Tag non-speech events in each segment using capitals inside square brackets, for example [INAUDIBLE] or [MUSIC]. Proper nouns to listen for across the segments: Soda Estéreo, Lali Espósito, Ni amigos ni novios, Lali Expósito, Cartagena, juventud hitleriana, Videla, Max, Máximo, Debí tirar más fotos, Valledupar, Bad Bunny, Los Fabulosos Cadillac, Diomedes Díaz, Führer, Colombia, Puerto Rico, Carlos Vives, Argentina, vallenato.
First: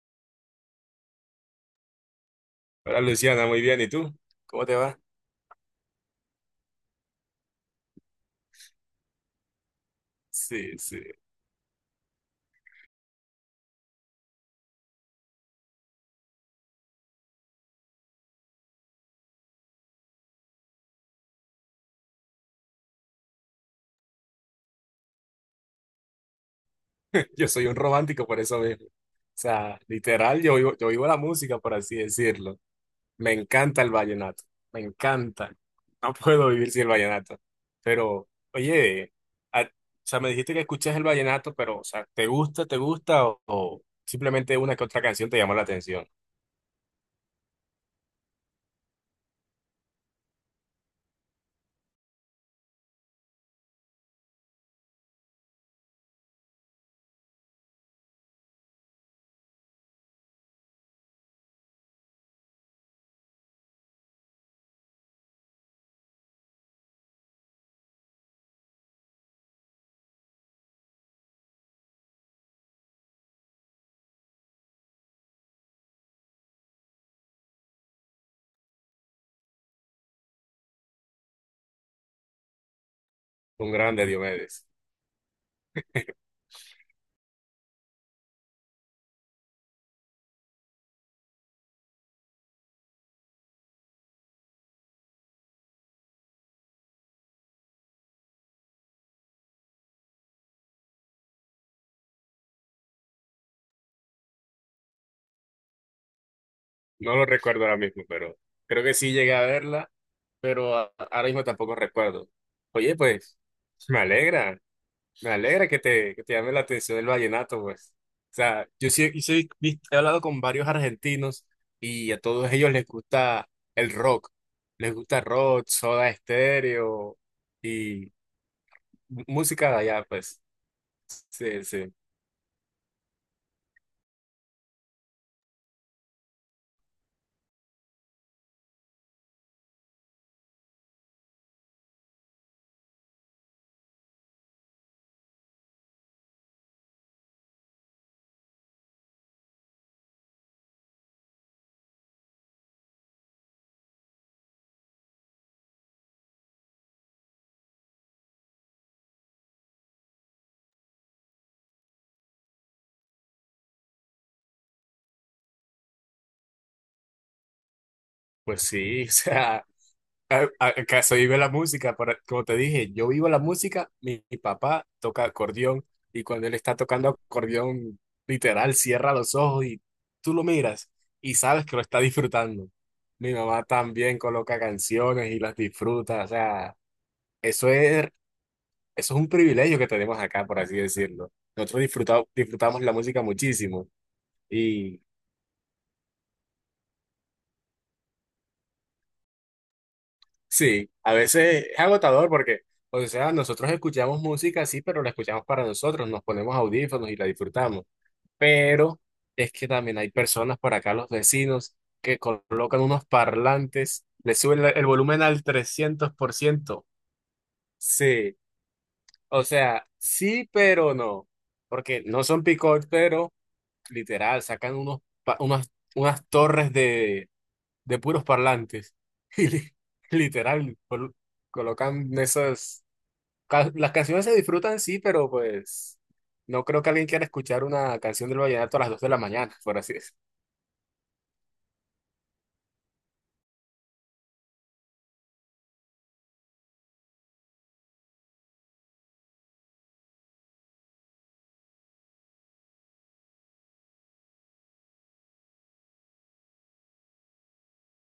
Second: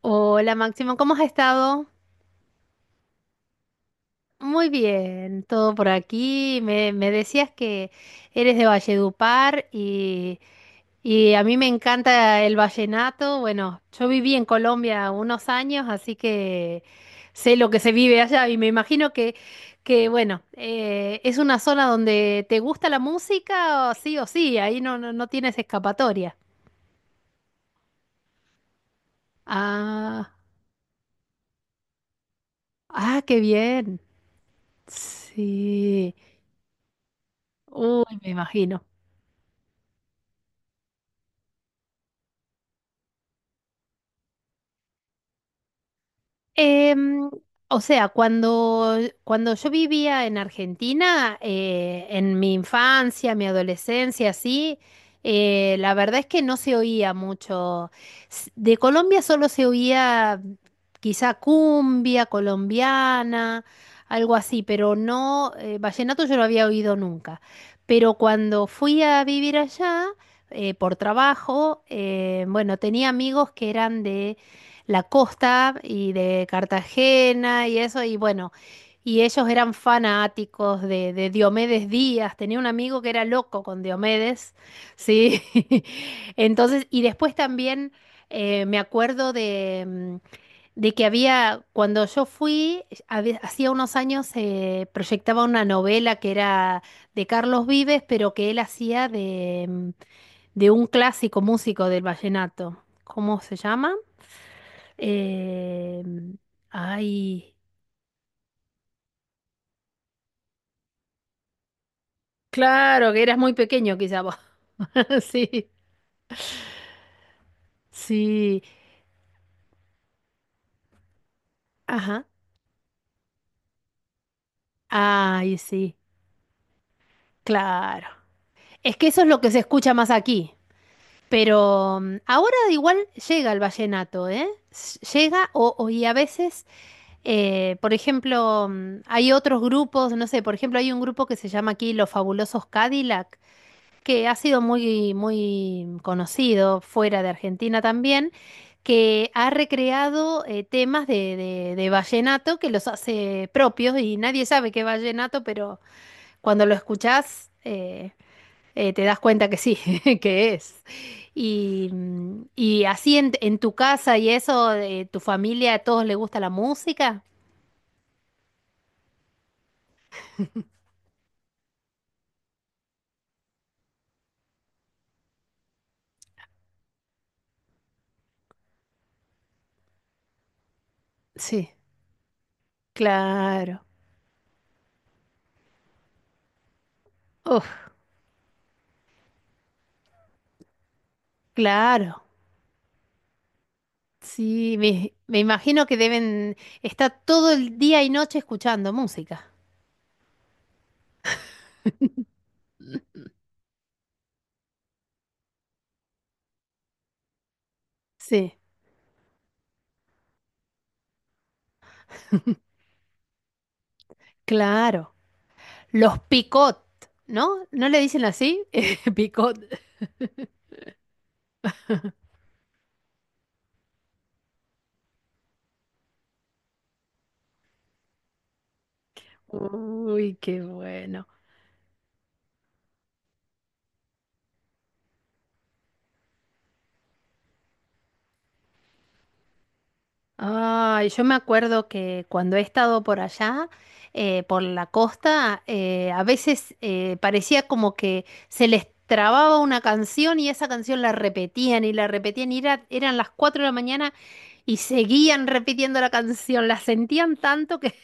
Hola Máximo, ¿cómo has estado? Hola Luciana, muy bien. ¿Y tú? ¿Cómo Muy te va? bien, todo por aquí. Me decías que eres de Valledupar y, Sí, sí. y a mí me encanta el vallenato. Bueno, yo viví en Colombia unos años, así que sé lo que se vive allá y me imagino que bueno, es una zona donde te gusta la música, o sí, ahí no, no, no tienes escapatoria. [LAUGHS] Yo soy un romántico por eso mismo. O sea, Ah, literal, yo vivo la música, por así decirlo. ah, Me qué encanta el bien. vallenato. Me encanta. No Sí. puedo vivir sin el vallenato. Uy, Pero, me imagino. oye, o sea, me dijiste que escuchas el vallenato, pero, o sea, te gusta o, simplemente una que otra canción te llamó la atención? Em, o sea, cuando yo vivía en Argentina, en mi infancia, mi adolescencia, sí, la verdad es que no se oía mucho. De Colombia solo se oía quizá cumbia colombiana, algo así, pero no, vallenato yo no había oído nunca. Pero cuando fui a vivir allá, por trabajo, bueno, tenía amigos que eran de la costa y de Cartagena y eso, y bueno, y ellos eran fanáticos de Diomedes Díaz, tenía un amigo que era loco Un con grande Diomedes, Diomedes. ¿sí? [LAUGHS] Entonces, y después también me acuerdo de que había, cuando yo fui, hacía unos años se proyectaba una novela que era de Carlos Vives, pero que él hacía de un clásico músico del vallenato. ¿Cómo se llama? Eh, No lo ay, recuerdo ahora mismo, pero creo que sí llegué a verla, pero ahora mismo tampoco recuerdo. Oye, claro, que eras pues, muy pequeño me quizá vos. alegra, [LAUGHS] me alegra Sí, que te llame la atención el vallenato, pues. O sí, sea, yo sí, he hablado con varios argentinos y a ajá. todos ellos les gusta el rock. Les gusta Ay, rock, sí, Soda Estéreo claro. y Es que eso es lo que se música de escucha allá, más pues. aquí. Sí, sí. Pero ahora igual llega el vallenato, ¿eh? Llega y a veces, por ejemplo, hay otros grupos, no sé, por ejemplo, hay un grupo que se llama aquí Los Fabulosos Cadillac que ha sido muy, muy conocido fuera de Argentina también, que ha recreado temas de vallenato que los hace propios y nadie sabe qué es vallenato, pero cuando lo escuchás te das cuenta que sí, [LAUGHS] que es. Y así en tu casa y eso, tu familia, ¿a todos les gusta la música? Pues sí, [LAUGHS] o sea. Acá se vive la música, para como te dije, yo vivo la música, mi papá toca acordeón y cuando él está tocando acordeón, literal, cierra los ojos y tú lo miras y sabes Sí, que lo está disfrutando. Mi mamá claro. también coloca canciones y las disfruta, o sea, Uf, eso es, eso es un privilegio que tenemos acá, por así decirlo. Nosotros claro. Disfrutamos la música muchísimo. Sí, me imagino que deben estar todo el día y noche escuchando música. Sí, a veces es agotador porque, o sea, nosotros escuchamos música, sí, pero la escuchamos para nosotros, nos ponemos audífonos y la disfrutamos. Sí, Pero es que también hay personas por acá, los vecinos, que colocan unos parlantes, le suben el claro. volumen al trescientos Los por picot, ciento, ¿no? ¿No le dicen Sí, así? [LAUGHS] o Picot. sea, sí, pero no, porque no son picot, pero literal, sacan pa- unas, unas torres de puros parlantes. [LAUGHS] Y Uy, qué literal, bueno. colocan esas... Las canciones se disfrutan, sí, pero pues no creo que alguien quiera escuchar una canción del vallenato a las 2 de la mañana, por así decirlo. Ay, yo me acuerdo que cuando he estado por allá, por la costa, a veces parecía como que se les trababa una canción y esa canción la repetían y eran las 4 de la mañana y seguían repitiendo la canción, la sentían tanto que...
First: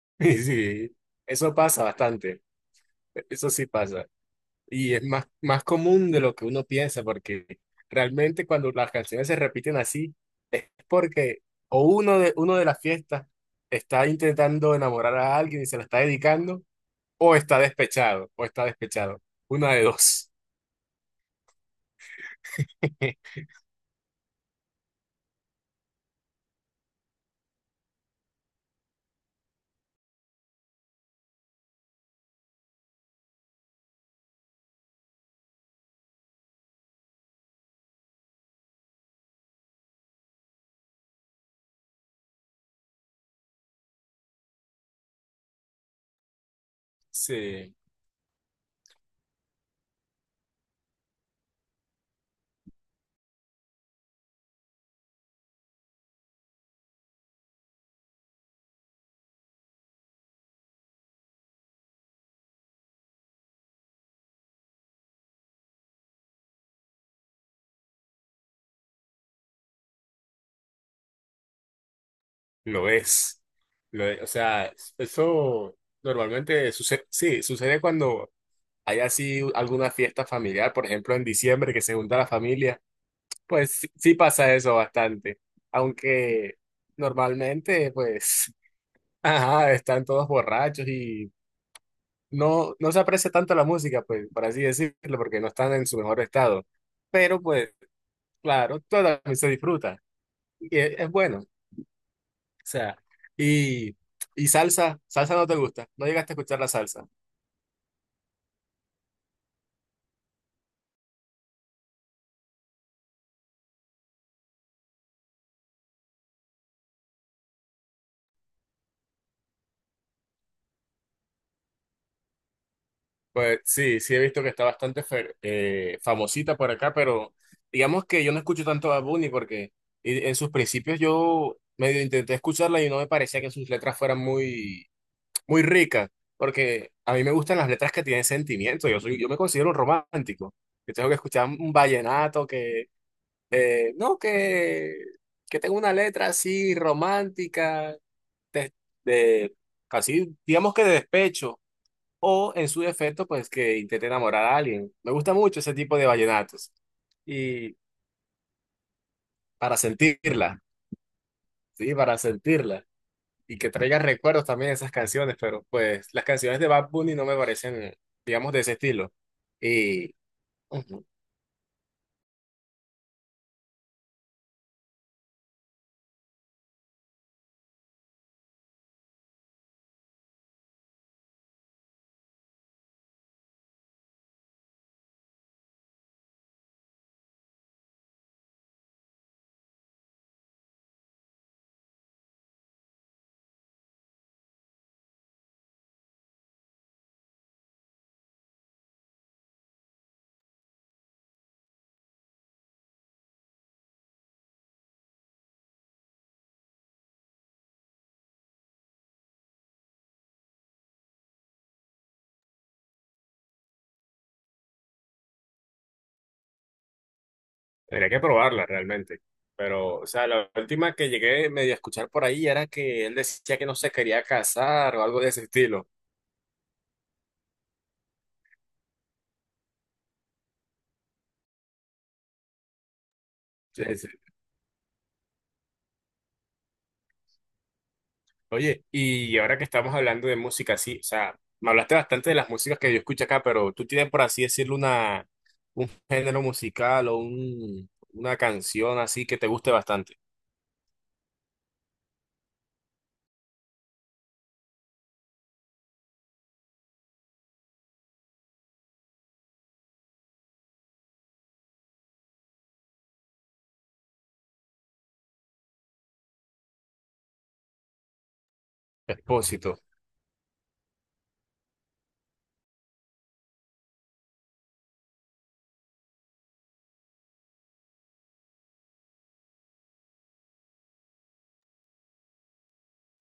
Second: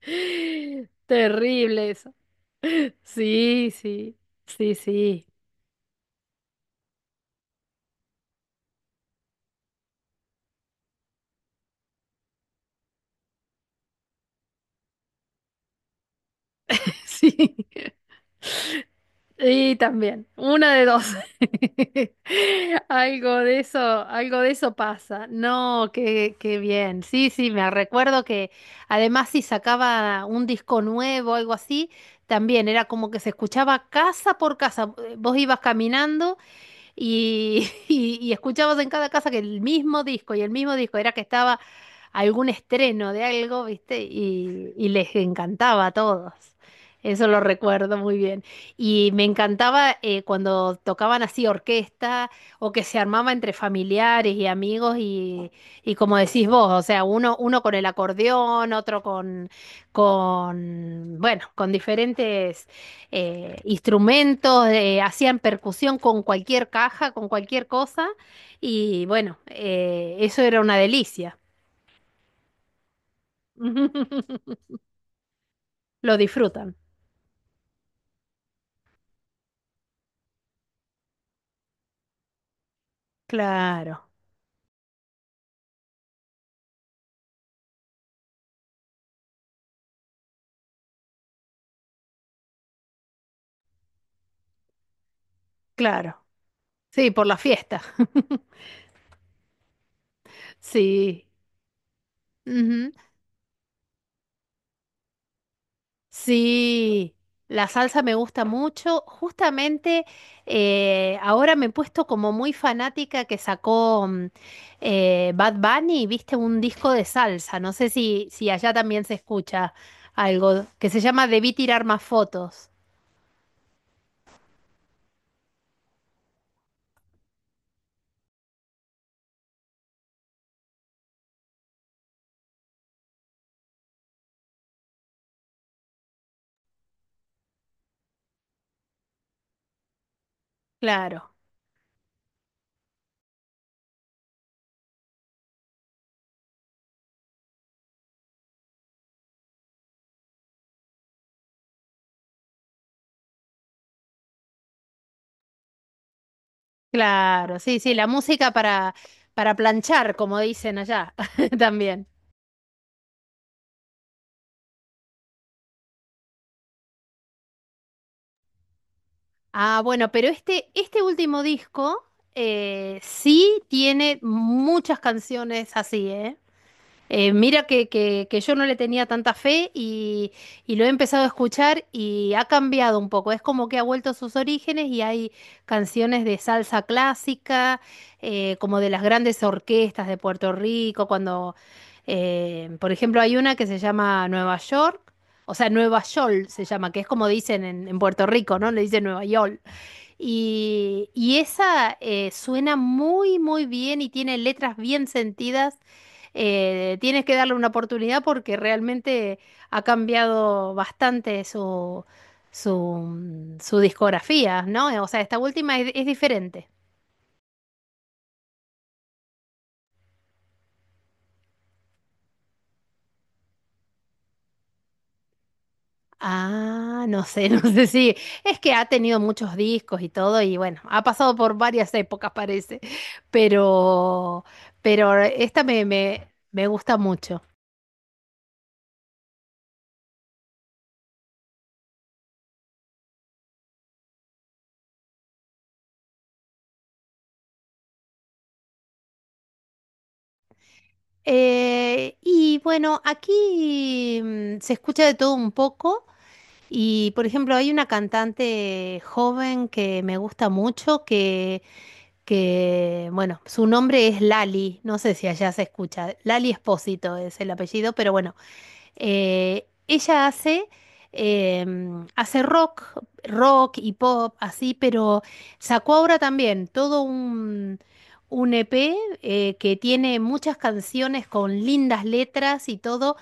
[LAUGHS] Y sí, eso pasa Terrible eso. bastante, eso sí Sí, pasa. sí, sí, Y es más, sí, más común de lo que uno piensa, porque realmente cuando las canciones se repiten así, es porque o uno de las fiestas está intentando enamorar a alguien y se la está dedicando. [LAUGHS] O sí. está despechado, o está despechado. Una Y de también, dos. una de dos. [LAUGHS] Algo [LAUGHS] de eso, algo de eso pasa. No, qué bien. Sí, sí, me recuerdo que además si sacaba un disco nuevo algo así, también era como que se escuchaba casa por casa. Vos ibas caminando y, [LAUGHS] y escuchabas en cada casa que el mismo disco y el mismo disco era que estaba algún estreno de algo, ¿viste? Y les encantaba a todos. Eso lo Sí, recuerdo muy bien. Y me encantaba cuando tocaban así orquesta o que se armaba entre familiares y amigos y como decís vos, o sea, uno con el acordeón, otro bueno, con diferentes instrumentos, hacían percusión con cualquier caja, con cualquier cosa, y bueno, eso era una delicia. lo es. Lo es. O [LAUGHS] sea, eso Lo normalmente disfrutan. sucede, sí, sucede cuando hay así alguna fiesta familiar, por ejemplo, en diciembre que se junta la familia. Pues sí, Claro, sí pasa eso bastante. Aunque normalmente, pues, [LAUGHS] ajá, están todos borrachos y no, no se aprecia tanto la música, pues, por así decirlo, porque no están en su claro. mejor estado. Sí, por la Pero, pues, fiesta. [LAUGHS] claro, todo también se disfruta. Y es Sí. bueno. O Ujú. sea, y, y salsa, salsa no te gusta, no llegaste a escuchar la salsa. Sí, la salsa me gusta mucho. Justamente ahora me he puesto como muy fanática que sacó Bad Bunny, viste, un disco de salsa. No sé si allá también se escucha algo que se llama Debí tirar más fotos. Pues sí, sí he visto que está bastante famosita por acá, pero digamos que yo no escucho tanto a Bunny porque en sus principios yo medio intenté escucharla y no me parecía que sus letras fueran muy, muy ricas, porque a mí me gustan las letras que tienen sentimiento, yo me considero un romántico. Yo tengo que Claro, escuchar un vallenato que, no, que tenga una letra así romántica, de, de casi, digamos que de despecho, o en su defecto, pues que intente enamorar a alguien. Me gusta mucho ese tipo de vallenatos. claro, Y sí, sí, la música para para planchar, como sentirla, dicen allá [LAUGHS] sí, también. para sentirla. Y que traiga recuerdos también esas canciones, pero pues las canciones de Bad Bunny no me parecen, digamos, de ese estilo. Ah, bueno, Y pero este ujú, último disco sí tiene muchas canciones así, ¿eh? Mira que yo no le tenía tanta fe y lo he empezado a escuchar y ha cambiado un poco. Es como que ha vuelto a sus orígenes y hay canciones de salsa clásica, como de las grandes orquestas de Puerto Rico, cuando, por ejemplo, hay una que se llama Nueva York, o sea, Nueva Yol se llama, que es como dicen en Puerto Rico, ¿no? Le dicen Nueva York. Y esa suena muy, muy bien y tiene letras bien sentidas. Tienes que darle una oportunidad porque realmente ha cambiado bastante su discografía, ¿no? O sea, esta última es diferente. tendría que probarla realmente. Pero, o sea, la última que llegué medio a escuchar por ahí era que él decía que no se quería casar o algo de ese estilo. Ah, no sé, [LAUGHS] no sé si. Es que ha tenido muchos discos y todo, y bueno, ha pasado por varias épocas, parece. Sí, sí. Pero, pero esta me gusta mucho. Oye, y ahora que estamos hablando de música, sí, o sea, me hablaste bastante de las músicas que yo escucho acá, pero tú tienes, por así decirlo, un género musical o una canción así que te guste bastante. Y bueno, aquí se escucha de todo un poco y, por ejemplo, hay una cantante joven que me gusta mucho bueno, su nombre es Lali, no sé si allá se escucha, Lali Espósito es el apellido, pero bueno, Expósito. ella hace rock, y pop, así, pero sacó ahora también todo un EP que tiene muchas canciones con lindas letras y todo.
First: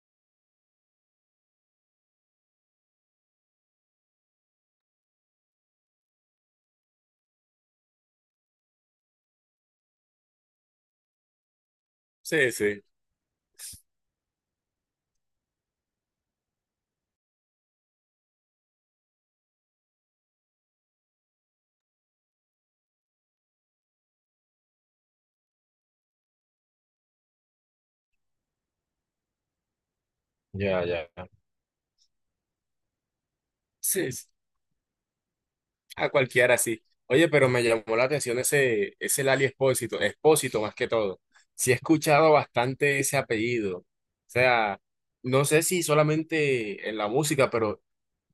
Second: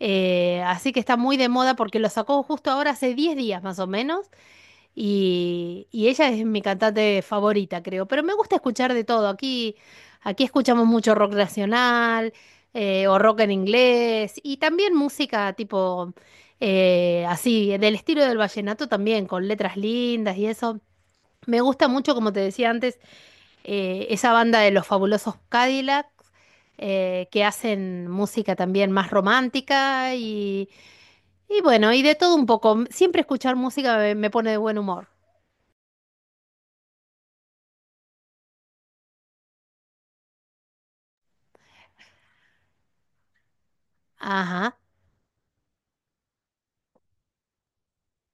Así que está muy de moda porque lo sacó justo ahora hace 10 días más o menos. Y ella es mi cantante favorita, creo. Pero me gusta escuchar de todo. Aquí escuchamos mucho rock nacional Sí, sí. O rock en inglés y también música tipo así, del estilo del vallenato también, con letras lindas y eso. Me gusta mucho, como te decía antes, esa banda de los fabulosos Cadillac que hacen música también más romántica y, Ya, ya. ya. y bueno, y de todo un poco. Siempre escuchar música Sí, me sí, me pone de buen humor. a cualquiera así. Oye, pero me llamó la atención ese Lali Expósito, Expósito más que todo. Sí he escuchado bastante ese apellido. O Ajá. sea, no sé si solamente en la música, pero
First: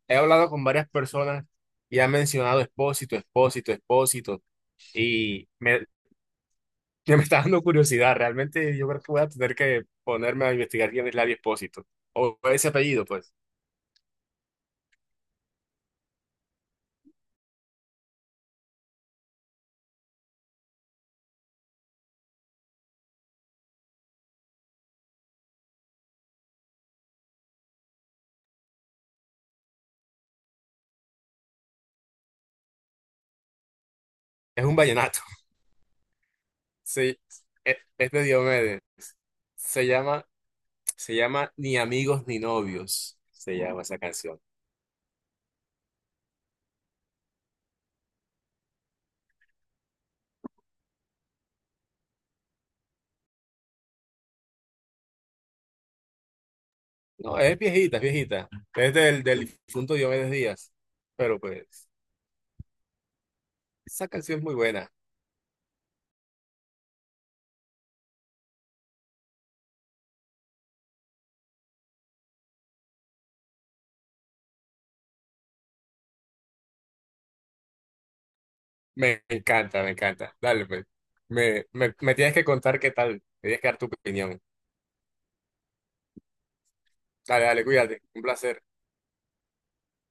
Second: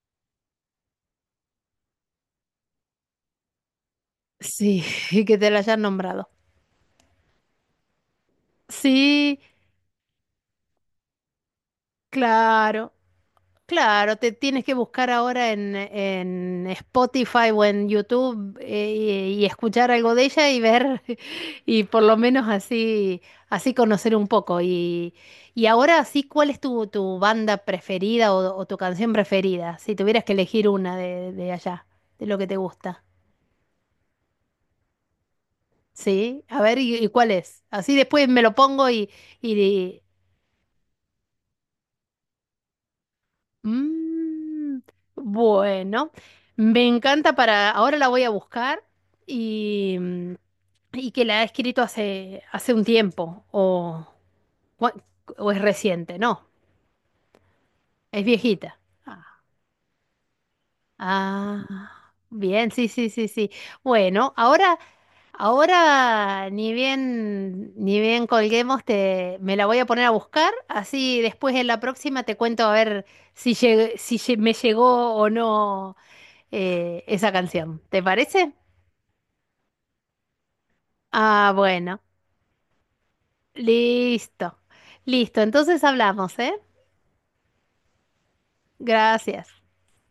he hablado con varias personas y han mencionado Expósito, Expósito, Expósito, Sí, [LAUGHS] y que y te la hayan me, nombrado. [LAUGHS] que me está dando curiosidad. Realmente yo creo que voy a Sí, tener que ponerme a investigar quién es Ladio Expósito, o ese claro, apellido, pues. claro, te tienes que buscar ahora en Spotify o en YouTube y escuchar algo de ella y ver, [LAUGHS] y por lo menos así conocer un poco. Y ahora sí, ¿cuál es tu banda preferida o tu canción preferida? Si tuvieras que elegir una de allá, de lo que te gusta. Es un vallenato. [LAUGHS] Sí, a ver, ¿y Sí, cuál es? es Así es de después me lo Diomedes. pongo y, Se y llama, se llama Ni amigos ni novios, se llama esa canción. Mm, bueno, me encanta para... Ahora la voy a buscar y, mm, y que la ha escrito hace un tiempo cua- o es reciente, no, No, es viejita, es es viejita. viejita. Es del Ah, difunto Diomedes Díaz, pero pues, ah, bien, sí, sí, sí, sí. esa Bueno, canción es muy ahora, buena. ahora ni bien colguemos, me la voy a poner a buscar, así después en la próxima te cuento a ver si me llegó o no esa canción. ¿Te parece? Me encanta, me encanta. Dale, pues. Ah, Me, me, bueno. me tienes que contar qué tal. Me tienes que dar tu opinión. Listo. Listo. Entonces hablamos, ¿eh? Dale, dale, cuídate. Un placer. Gracias.